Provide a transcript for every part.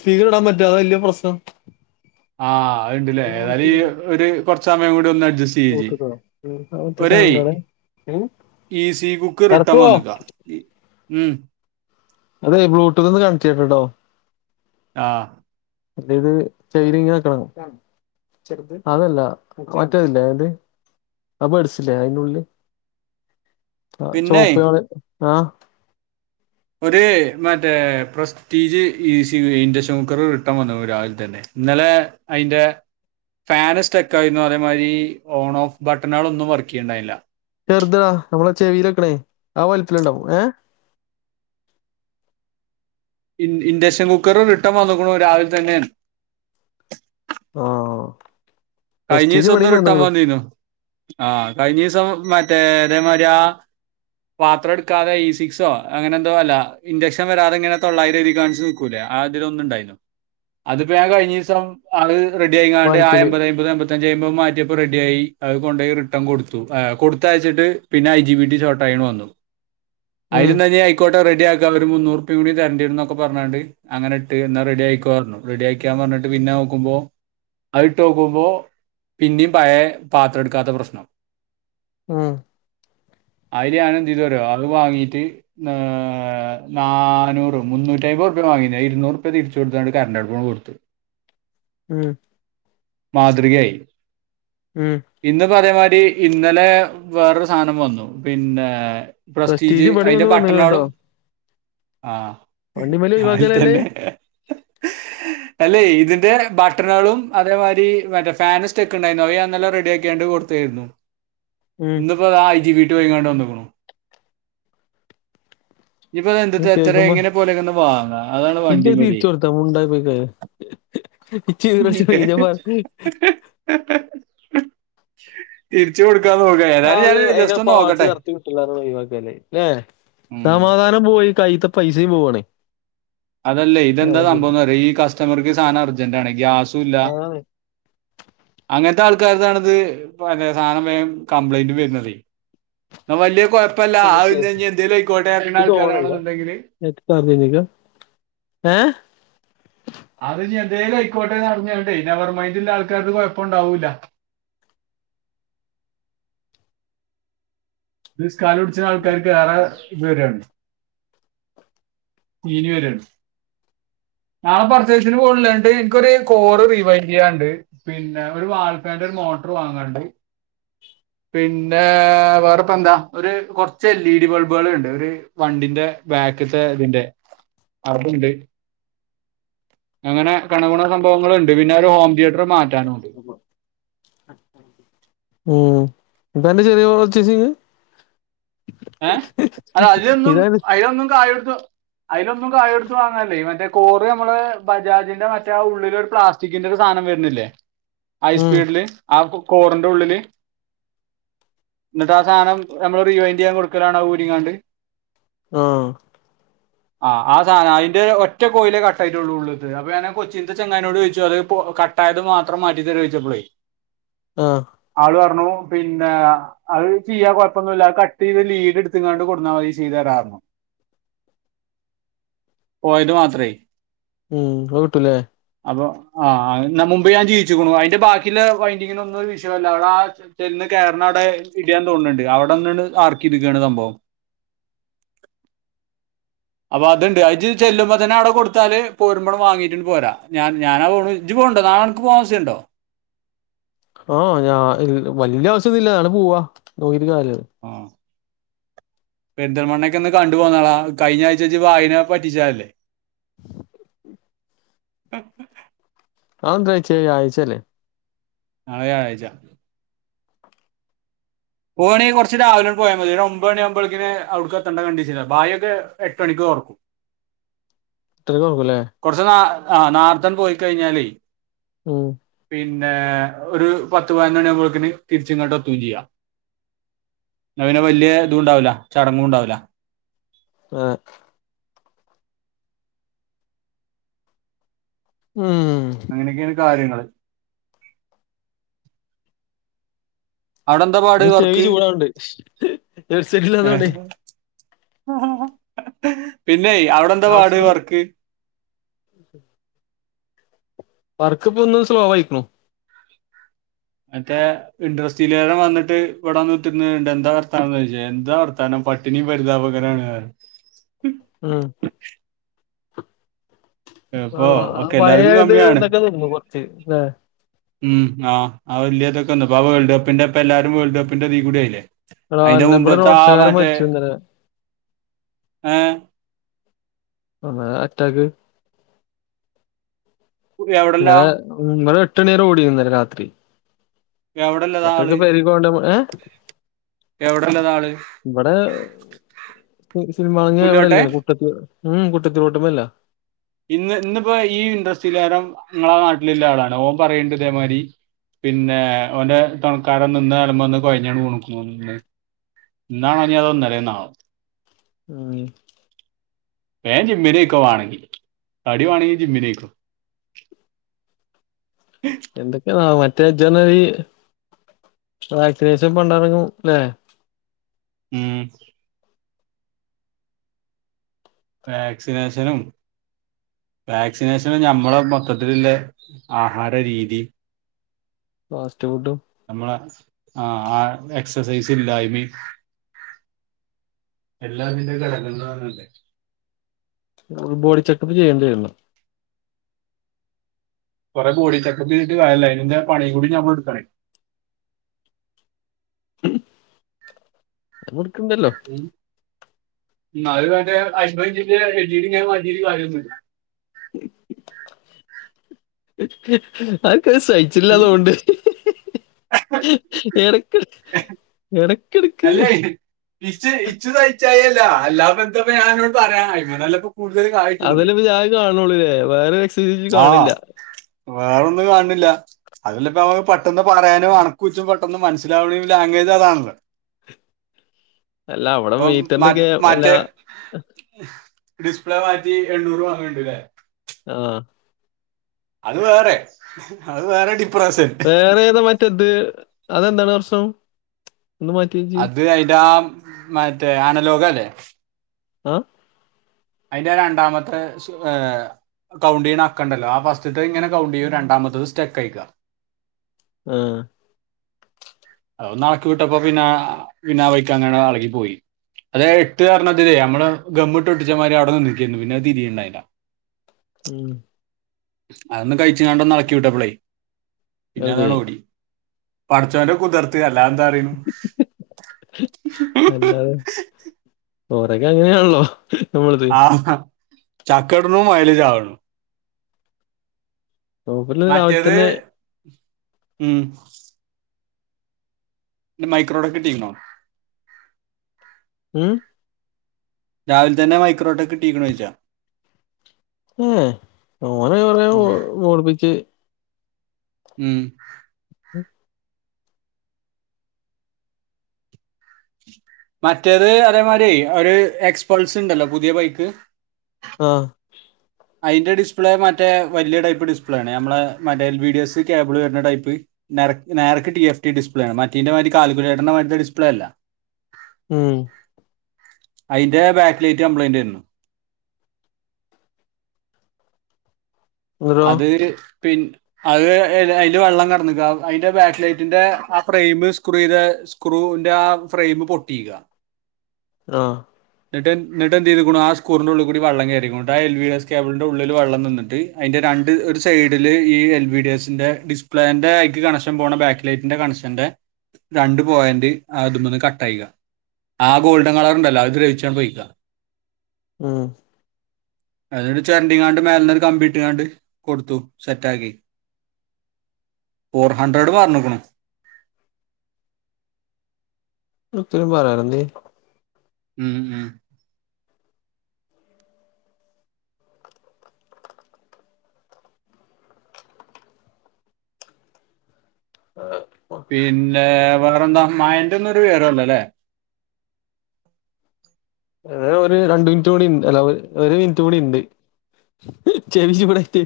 സ്കീർ ഇടൻ പറ്റ അത വലിയ പ്രശ്നം. ആഹ് അത്ണ്ടല്ലേ ഏതാലും ഈ ഒരു കൊറച്ച സമയം കൂടി ഒന്ന് അഡ്ജസ്റ്റ് ഈ ജി ഒരേ ഈ സി ബുക്ക് റിട്ടൻ തറപ്പോ വന്നക്ക- ഉം. അതെ ബ്ലൂടൂത്തൊന്ന് കണക്റ്റ്ച്ചെട്ട്ട്ടോ ആഹ്. അല്ലത് ചൈരിങ്ങാക്കണം. അതല്ല മറ്റതില്ലേ ഏത് അഹ് പേടിച്ചില്ലേ അയിള്ളില് ആ പിന്നെ ചുവപ്പകാള് ആഹ് ഒരു മറ്റേ പ്രസ്റ്റീജ് ഈ ഇൻഡക്ഷൻ കുക്കർ റിട്ടൻ വന്നു രാവിലെ തന്നെ ഇന്നലെ അയിന്റെ ഫാന് സ്റ്റെക്ക ആയിരുന്നു അതേമാതിരി ഓൺ ഓഫ് ബട്ടണുകള ഒന്നും വർക്ക് ചെയ്യണ്ടായില്ല ചെറുതടാ നമ്മളെ ചെവിയിലെക്കണേ ആഹ് വലുപ്പിലുണ്ടാവും ഏഹ് ഇ ഇഡക്ഷൻ കുക്കറും ഇട്ടൻ വന്നുക്കണു രാവിലെ തന്നെ ആഹ് കഴിഞ്ഞ ദിവസം ഒന്ന് റിട്ടെൻ വന്നീന്നു ആഹ് കഴിഞ്ഞ ദിവസം മറ്റേ അതേമാരി ആഹ് പാത്രം എടുക്കാതെ ഇ സിക്സോ അങ്ങനെ എന്തോ അല്ല ഇൻക്ഷൻ വരാതെങ്ങനെ തൊള്ളായിര രതി കാണി കൂലെആതി ഒന്നുണ്ടായിരുന്നു അതിപ്പോ ഞാൻ കഴിഞ്ഞ ദിവസം അത് റഡി ആയിണ്ട് ആഹ് വലിപ്പില് അമ്പത അമ്പത് അമ്പത്തഞ്ചുമ്പോ മാറ്റിയപ്പോ റെഡി ആയി അത് കൊണ്ട റിട്ടൺ കൊടുത്തു കൊടുത്ത അയച്ചിട്ട് പിന്നെ ഐ ജിബി ഷോർട്ട്യ വന്നു ഉം അതിലുംതന്ന ഇക്കോട്ടെ റെഡിയാക്കൻ ഒരു മുന്നൂറപ്പൂണ്ട തരണ്ടിര എന്നൊക്കെ പറഞ്ഞണ്ട് അങ്ങനെ ഇട്ട് എന്നാ റെഡി ആയിക്ക പറഞ്ഞുറെഡി ആക്കിയാ പറഞ്ഞിട്ട് പിന്നെ നോക്കുമ്പോ അത് ഇട്ട് ക്കുമ്പോ പിന്ന പഴ പാത്രം എടുക്കാത്ത പ്രശ്നം ഉം അയില് ഞാന് എന്തെയ്തെന്നറിയി അത് വാങ്ങീട്ട് ഏ് നാനൂറ് മുന്നൂറ്റി അമ്പത് റുപ്യ വാങ്ങിയ ഇരുന്നൂറുപ്യ തിരിച്ച കൊടുത്തണ്ട് കറണ്ട് അടുപ്പണ് കൊടുത്ത് ഉം മാതൃകയായി ഉം ഇന്ന് ഇപ അതേമാതിരി ഇന്നലെ വേറൊരു സാധനം വന്നു പിന്നെ പ്രസ്റ്റീജ് പണി അതിന്റെ ഒന്ന് വന്നു കേട്ടോ ബട്ടണോളും ആഹ് വണ്ടിമേലെ ആയിൽ ഒഴിവാക്കലല്ലേ തന്നെ അല്ലെ ഇതിന്റെ ബട്ടണുകളും അതേമാതിരി ഇതി മറ്റേ ഫാന് സ്റ്റെക്കുണ്ടായിരുന്നു മറ്റേ റഡിയാക്കിണ്ട് കൊടുത്തേരുന്നു ഇന്നീ. ഉം ഇത ഐജി വീട്ട് പോങ്ങാണ്ട് വന്നക്കണു ഇത്ഇപ്പൊ എന്ത്ട്ട എത്ര കേക്കുമ്പോ എങ്ങനെ പോലെങ്ങന്ന് വാങ്ങ അതാണ് ഇജ്ജ വണ്ടി തിരിച്ചു പോലായി കൊടുത്താ മുണ്ടായി പോയി കഴിയോ ചീറിച്ചെറിഞ്ഞപ്പോ [unintelligible] തിരിച്ച കൊടുക്കാൻ നോക്കാ ഏതാലും ഞൻ ജസ്റ്റ് ഒന്ന് നോക്കട്ടെ കട്ട വിട്ടില്ലാര ഒഴുവാക്കില്ലെ ല്ലെ ഉം സമാധാനം പോയി കൈത്ത പൈസയും പോവണേ അതല്ലേ ഇതെന്താ സംഭവംന്ന് പറയാ ഈ കസ്റ്റമർക്ക് സാധനം അർജന്റ് ആണ് ഗ്യാസും ഇല്ല ആണ് അങ്ങനത്തെ ആൾക്കാതാണ ഇത് സാധന വേഗം കംപ്ലൈന്റ് വരുന്നുന്നത് വലിയ കുഴപ്പല്ല ഒന്ന് ആവി കേക്ക് എന്തേലും ആയിക്കോട്ടെ ഇറങ്ങുന്ന ആൾക്കാരാണെന്നുണ്ടെങ്കില് [unintelligible] ഏഹ് അത് ഞ് എന്തേലൽ ആയിക്കോട്ടെ നടന്ന കേട്ടേ ഇനി നെർമൈന്റള്ള ആൾക്കാർക്ക് കുഴപ്പം ഉണ്ടാവൂല്ല ഇത് കാല് പിടിച്ച ആൾക്കാർക്ക് വേറ ഇനി വരാണ് ഇനി വരാണ് നാളെ പർച്ചേസിന് പോകണില്ലണ്ട് എനിക്കൊരു കോറ് റീവൈൻ് ചെയ്യാനുണ്ട് പിന്നെ ഒരു വാൽപ്പേന്റെ ഒരു മോട്ടർ വാങ്ങാണ്ട് പിന്നെ വേറെപ്പ എന്താ ഒരു കുറച്ച് എൽ ഇ ഡി ബൾബുകൾ ഉണ്ട് ഒരു വണ്ടിന്റെ ബാക്കത്തെ ഇതിന്റെ അത്ണ്ട് അങ്ങനെ കണകുണ സംഭവങ്ങളൾണ്ട് പിന്നെ ഒരു ഹോം തിയേറ്റർ മാറ്റം ഉം ഇന്തണ്ട ചെറിയ പർച്ചയ്സിങ്ങ് ഏഹ് അല്ല അതിലൊന്നും ഇതാണ് അതിലൊന്നും കായെടുത്ത് അതിലൊന്നും കായ എടുത്ത് വാങ്ങല്ലേ മറ്റേ കോറ് നമ്മള് ബജാജിന്റെ മറ്റേ ഉള്ളിൽ ഒരു പ്ലാസ് റ്റിക്കിന്റെ ഒരു സാധനം വരുന്നില്ലേ ഉം. ഹൈസ്പീഡില് ആഹ് കോറിന്റെ ഉള്ളില് എന്നിട്ട ആഹ് സാധനം നമ്മൾ റിവൈൻറ് ചെയ്യാൻ കൊടുക്ക ലാണ ഊരിങ്ങാണ്ട് ആഹ് [inaudible] ആഹ് ആഹ് സാധനം അതിന്റെ ഒറ്റ കോയിലേ കട്ടായിട്ടുള്ള ഉള്ളത് അപ്പ ഞാന് കൊച്ചിത്ത ചങ്ങാനോട് ചോദിച്ചു അത് കട്ടായത് മാത്രം മാറ്റി തരുവ ചോദിച്ചപ്പളി ആഹ് ആള് പറഞ്ഞു പിന്നെ അത് ചെയ്യാ കൊഴപ്പൊന്നുമില്ല കട്ട് ചെയ്ത വീട് എടുത്തകാണ്ട് കൊടുന്നാ മതി ചെയ്താരാരുന്നു പോയത് മാത്രേ ഉം കിട്ടൂല്ലേ അപ്പൊ ആഹ് ന മുമ്പ് ഞാൻ ചെയ്യിച്ചിക്കുണു അതിന്റെ ബാക്കില്ല വൈൻഡിങ്ങിന് ഒന്നും ഒരു വിഷയല്ല അവിടെ ആഹ് ചെന്ന് കയറണടെ അവിടെ ഇടയാൻ തോന്നുന്നുണ്ട് അവിടെന്നാണ് ആർക്ക ഇരിക്കുകയാണ് സംഭവം അപ്പൊ അത്ണ്ട് അയ്ജു ചെല്ലുമ്പോ തന്നെ അവിടെ കൊടുത്താല് പോരുമ്പോം വാങ്ങീട്ടണ്ട് പോരാ ഞാൻ ഞാനാ പോണത് ജ്ജ് പോണുണ്ടോ നാളെ നക്ക് പോകാൻ വസ്യുണ്ടോ ആഹ് ഞാന് വലിയ ആവശ്യൊന്നില്ല ഞാണ് പോവാ നോക്കിട്ട കാല ആഹ് പെരിന്തൽമണ്ണൊക്കെ ഒന്ന് കണ്ടു പോന്നാള കഴിഞ്ഞ ആഴ്ച ജ്ജ് വാഹിനെ പറ്റിച്ചയല്ലേ [unintelligible] അതേന്ത്രയച്ചേ ഞായ്റാച്ചല്ലേ അത് ഞായാറച്ചയാ പോകണമെങ്കിൽ കുറച്ച് രാവിലെ പോയാ മതി ഒരു ഒമ്പതുണികുമ്പോഴേക്കിന് അവിടുക്ക് എത്തേണ്ട കണ്ടീഷനി ഭായൊക്കെ എട്ട് മണിക്ക് തുറക്കും എട്രരക്ക് തൊറക്കുല്ലേ കുറച്ചു നാ ആഹ് നാർത്തെ പോയി കഴിഞ്ഞാലേ ഉം പിന്നെ ഒരു പത്ത് പതിനൊണിയാവുമ്പോഴേത്തിന് തിരിച്ച ഇങ്ങോട്ട് എത്തുവേം ചെയ്യാം എന്ന പിന്നെ വലിയ ഇതുണ്ടാവില്ല ചടങ്ങും ഉണ്ടാവില്ല ആഹ് ഉം അങ്ങനെയൊക്കെയാണ് കാര്യങ്ങള്ൾ അവിടെന്താ പാട് ഇനി ചെവി വർക്ക്ങേ ചൂടാവുണ്ട് ഹെഡ്സെറ്റ് ഇല്ലാത്തോണ്ടേ [unintelligible] അഹ് പിന്നെ അവിടെ എന്താ പാട് വർക്ക് വർക്ക് ഇപ്പൊ ഒന്നു സ്ലോ ആയിക്കുണു മറ്റേ ഇൻറ്രസ്റ്റീലേം വന്നിട്ട് ഇവിടാന്ന് നിന്നണ്ട് എന്താ വർത്തന്ന് ചോദിച്ചാ എന്താ വർം ത്താനം പട്ടിണീം പരിതപകരാണ് ഉം ഇപ്പോ ആഹ് ഒക്കെ എല്ലാവർക്കും പഴേത് കമ്മിയാണ് എന്തൊക്കെ തോന്നു കൊറച്ച് ഉം ആഹ് ആഹ് വലിയതൊക്കെന്ന അപ്പ ആഹ് വേൾഡ് കപ്പിന്റെപ്പൊ എല്ലാരും വേൾഡ് കപ്പിന്റെ ഇതീ കൂടി ആയില്ലേ എടാ അയിന്റെ ഇന്ന് ഇവിടെ മുമ്പത്തെ ആഹ് റോഡ്സക്കാരൻ മറ്റേ മരിച്ചു ഇന്നലെ ഏഹ് കൊറേ അറ്റാക്ക് എവിടെല്ല ഇന്നലെ നിങ്ങള് എട്ടണിയരെം ഓടിന്നലെ രാത്രി എവിടെല്ലതാ എട്രക്ക് ആള് പരിപോകണ്ടെ മോനെ ഏഹ് എവിടെല്ലതാ ആള് ഇവിടെ സിനിമാ പുല്ലുവട്ടെ ഇവിടെല്ല കുട്ടത്തി ഉം കുട്ടത്തിട്ട്പല്ല ഇന്ന് ഇന്നിപ്പോ ഈ ഇൻട്രസ്റ്റ ലെകാരം ങ്ങളെ നാട്ടിലുള്ള ആളാണ് ഓൻ പറയണ്ട് ഇതേമാതിരി പിന്നെ ഓന്റെ തണക്കാരൻ നിന്നരുബം ഒന്നു കോഴഞ്ഞ കുണക്ക നിന്ന് ഇന്നണോ ഇനി അതൊ ഇല്ലാലെന്നാണോ ഉം വേഗം ജിമ്മിലേക്ക് കോ വോണോങ്കി തടി വേണോങ്കി ജിമ്മിലേക്ക് ക്കോ എന്തൊക്കെയെന്ന മറ്റേ ജജന്ന നീ വാക്സിനേഷൻ പണ്ടറങ്ങുംല്ലേ ഉം വാക്സിനേഷനും വാക്സിനേഷനും ഞമ്മളെ മൊത്തത്തിലില്ലെ ആഹാര രീതിയും ഫാസ്റ്റ് ഫുഡും നമ്മളെ ആഹാ എക്സസൈസ് ഇല്ലായ്മയും എല്ലാത്തിന്റെയും ഘടഗങ്ങളാന്ന് [unintelligible] ബോഡി ചെക്കപ്പ് ചെയ്യേണ്ടി വരണം കൊറെ ബോഡി ചെക്കപ്പ് ചെയ്തിട്ട് കാര്യല്ല അയിന്റെ പണീം കൂടി ഞമ്മളെടുക്കണേ മ് അവർക്കുണ്ടല്ലോ ഇന്നാലും അന്റെ ഹസ്ബയ് ഇട്ടീട്ട് കിട്ടീട്ട് ഇങ്ങനെ മാറ്റീറ്റ് കാര്യം ഒന്നുല്ല ആക്കത് സയ്ച്ചില്ലാതോണ്ട് എടക്കെട് എടക്കെട് അല്ല ഇത് ഇച്ച് ഇച്ചു സയ്ച്ചായ്കയല്ല അല്ലാപ്പ എന്തുപ്പ ഞാന്നോട് പറയാ അയുമ്മേ നല്ലത് കൂടുതല് കായ അതല്ലേ ഇപ്പ ഞാനിത് കാണുന്ന്ള്ളതേ വേറെ [unintelligible] വെച്ച് കാണില്ല വേറൊന്ന് കാണ്ണില്ല അതല്ലേ ഇപ്പ അവ പെട്ടെന്ന് പറയാനും അണക്കൂച്ചും പെട്ടന്ന് മനസ്സിലാവണയും ലാംഗ്വേജ് അതാണല്ലോ അല്ല അവിടെ അപ്പം മീറ്ററിന്റെ ഒക്കെ മാറ്റം അല്ല മാറ്റേ ഡിസ്പ്ലേ മാറ്റി എണ്ണൂറ് വാങ്ങിണ്ടല്ലേ ആഹ് അത് വേറെ അത് വേറെ ഡി വേറേതാ മറ്റേത് അതെന്താണ് പ്രശ്നം ഒന്ന് മാ അത് അയ്ന്റാ മറ്റേ അനലോഗല്ലേ ആഹ് അയിന്റെ രണ്ടാമത്തെ ശു ഏഹ് കൗണ്ട് ചെയ്യണാക്കണ്ടല്ലാ ആ ഫസ്റ്റത്തെങ്ങനെ കൗണ്ട് ചെയ്യും രണ്ടാമത്തത് സ്റ്റക്കായിക്ക ആഹ് അതൊന്ന് എളക്കി വിട്ടപ്പോ പിന്നെ പിന്നാ വയ്ക്കങ്ങടെ എളകി പോയി അതെ എട്ട് [unintelligible] അമ്മള് ഗമ്മിട്ട് ഒട്ടിച്ചമാരി അവിടന്ന് നി [unintelligible] പിന്നത് തിരിയുണ്ടായില്ല ഉം അതൊന്ന് കഴിച്ച്കാണ്ടൊന്ന് എളക്കി വിട്ടപ്പളേ പിന്നെ അതെ അതാണ് ഓടി പഠച്ചോന്റെ കുതർത്ത് അല്ലാതെന്തറിയണു ഓരക്കെ അങ്ങനെയാണല്ലോ നമ്മളത് ആഹ ചക്ക ഇടണു മൊയല് ചാവണു നോക്കില്ല രാവിലെ മറ്റേത് തന്നെ ഉം മൈക്രോഡൊ കിട്ടിയിരുന്നോ ഉം രാവിലെ തന്നെ മൈക്രോടെക്കിട്ടീക്കണോയ്ച്ചാ ഏഹ് ഓനെ കൊറെ ഉം ഓടിപ്പിച്ച് ഉം ഉം മറ്റേത് അതേമാരി ഒരു എക്സ്പൾസ് ഉണ്ടല്ലോ പുതിയ ബൈക്ക് ആഹ് അയിന്റെ ഡിസ്പ്ലേ മറ്റേ വല്യടൈപ്പ് ഡിസ്പ്ലേ ആണ് അമ്മള് മറ്റേ L V D S cable വരുന്ന ടൈപ്പ് നരക്ക് നേരക്ക് ടി എഫ് ടി ഡിസ്പ്ലേ ആണ് മറ്റേന്റെ മാരി കാൽക്കുലേറ്ററിന്റെമാരത്തെ ഡിസ്പ്ലേ അല്ല ഉം അയ്ന്റെ ബാക്ക്ലേറ്റ് കംപ്ലയിന്റേരുന്നു എന്നിട്ടോ അത് പിൻ അത് എയില് അയില് വെള്ളം കെടന്ന്ക്കാ അയ്ന്റെ ബേക്ക് ലൈറ്റിന്റെ ആ ഫ്രെയിം സ്ക്രുയ്തേ സ്ക്രൂൻ്റ ആ ഫ്രെയിമ് പൊട്ടീകാ ആഹ് ന്നിട്ട് ന്നിട്ട് എന്തെയ്തേക്കണു ആ സ്കൂറിന്റെ ഉള്ളി കൂടി വള്ളം കയറിക്കണുട്ടോ ആ എൽ വി എസ് കേബിളിന്റെ ഉള്ളില് വെള്ളം നിന്നിട്ട് അയിന്റെ രണ്ട് ഒരു സൈഡില് ഈ എൽ വി ഡി എസിന്റെ ഡിസ്പ്ലേന്റെ അയ്‌ക്ക് കണക്ഷൻ പോണ ബാക്ക് ലൈറ്റിന്റെ കണക്ഷൻ എന്റെ രണ്ട് പോയിന്റ് അതുമേന്ന് കട്ടായിക്ക ആ ഗോൾഡൻ കളർണ്ടല്ലോ അത് ദ്രവിച്ച് ട്ടം പൊയ്ക്ക ഉം അതൊരു ചെറണ്ടീങ്ങാണ്ട് മേലന്നൊരു കമ്പീട്ട്ങ്ങാണ്ട് കൊടുത്തു സെറ്റ് ആക്കി ഫോർ ഹൺഡ്രഡ് പറഞ്ക്ണു. ഇതിനുത്തരം പറയരുന്നേ ഉം ഉം ആഹ് പിന്നെ വേറെ എന്താ മാഴന്റെന്നൊരു വിവരുംല്ലലേ ഏ ഹ് ഒരു രണ്ട് മിനിറ്റ് കൂടി ഉണ്ട് അല്ല ഒരു മിനിറ്റ് കൂടി ഉണ്ട് ചേച്ചി ഇവടെത്തി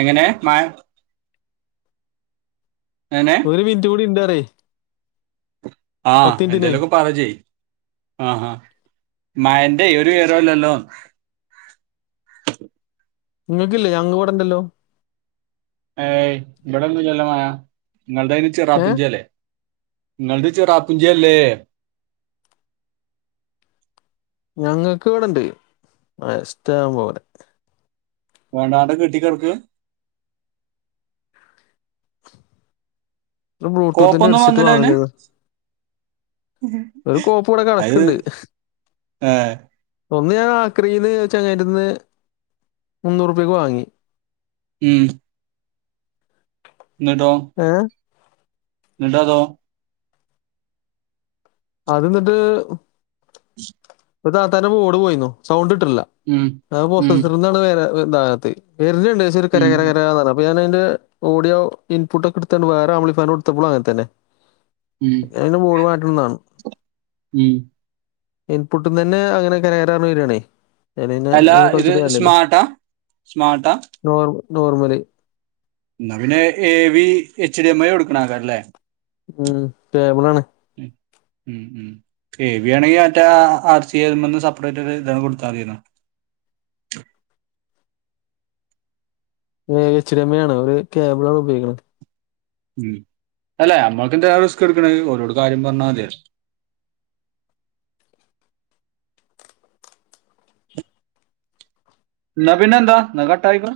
എങ്ങനെ മഴണ്ടോ എങ്ങനെ രണ്ട് മിനിറ്റും കൂടെ ഇണ്ട്പറ ആഹ് എന്തേലുക്കെ പറ ഇജ് ആഹ് ആഹ് മഴൻ്റേ ഒരു വിവരുംഇല്ലല്ലൊ നിങ്ങൾക്കില്ലേ ഞങ്ങൾ ക് ഇവിടെണ്ടല്ലോ ഏയ് ഇവിടൊന്നും ഇല്ലല്ലൊ മഴ നിങ്ങൾ തൈന് ഏ ചിറാപൂഞ്ചി അല്ലേ നിങ്ങൾ ത് ചിറാപ്പൂഞ്ചി അല്ലേ ഞങ്ങൾക്ക് ഇവിടെണ്ട് മഴ ഇഷ്ട്ടം പോലെ വേണ്ടാണ്ടെ കെട്ടിക്കടക്കാ ഇപ്പം ബ്ലൂട്ടൂത്തിന്റെ കോപ്പൊന്നും ഹെഡ്സെറ്റ് വന്നില്ല അതിന് വാങ്ങിയതാ ഒരു കോപ്പ് ഇവിടെ അത് കിടക്ക്ണ്ട് ഏ ഒന്ന് ഞാൻ ആക്രയിൽചങ്ങായി ന്റട്ത്ന്ന് മുന്നൂറുപ്യക്ക് വാങ്ങി ഉം ഇന്നിട്ടോ ഏ ഹ് ന്ന് ട്ടതോ അത് ഇന്ന്ട്ട് താത്തൻ്റെ പോട് പോയിന്നു സൗണ്ട് കിട്ട്ണില്ല ഉം ഉം പ്രൊസ്സറിൽ നിന്നാണ് ഇതാകാത്തെ വെർന്ന് ണ്ട് ഷെ ഒരു കര ഉം കര കരന്ന് ഞൻ അതിന്റെ ഓഡിയോ ഇൻപുട്ട് ഒക്കെ എടുത്തണ്ട് വേറെ ആ മ്പ്ളി ഫയർ കൊടുത്തപ്പോളും അങ്ങനെ തന്നെ ഉം അതിന്റെ ബോഡ്മാറ്റണംന്നാ ണ് ഉം പു ട്ട്ന്ന് തന്നെ അങ്ങനെ കര കര ർഞ് വരാണ് അലേപിന്നെ അല്ല അയ്മേ ഇത് കളിച്ചിട്ട് കാരി ല്ലല്ലോ സ്മാർട്ടാ സ്മാർട്ടാ നോർമല്നോർമല് എന്നാ പിന്നെ ഏ വി എച്ച് ടമ്മായി കൊടുക്കണ കാരം ലേ ഉം ട്ടേബ്ലാണ് ഉം ഉം ഉം എേവി ആണെങ്കിൽ മറ്റേ ആർച്ചകലേ മെന്ന് സെപ്പറേറ്റ് ഇതാണ് കൊടുത്താൽ മതീലൊ എച്ച് ഡ എം എ ആണ് ഒരു കേബിളാ ആണ് ഉപയോഗിക്കുന്നത് ഉം അല്ല നമ്മക്ക് എന്തിനാ റിസ്ക് എടുക്കണേ ഒരോട് കാര്യം പറഞ്ഞാൽ മതിയല്ലോ ന്നാപിന്നെന്താ എന്നാ കട്ടാക്കിക്കൊ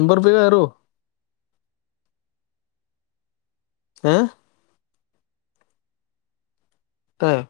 എമ്പോർപിയ കേറോ ഏ ആഹ്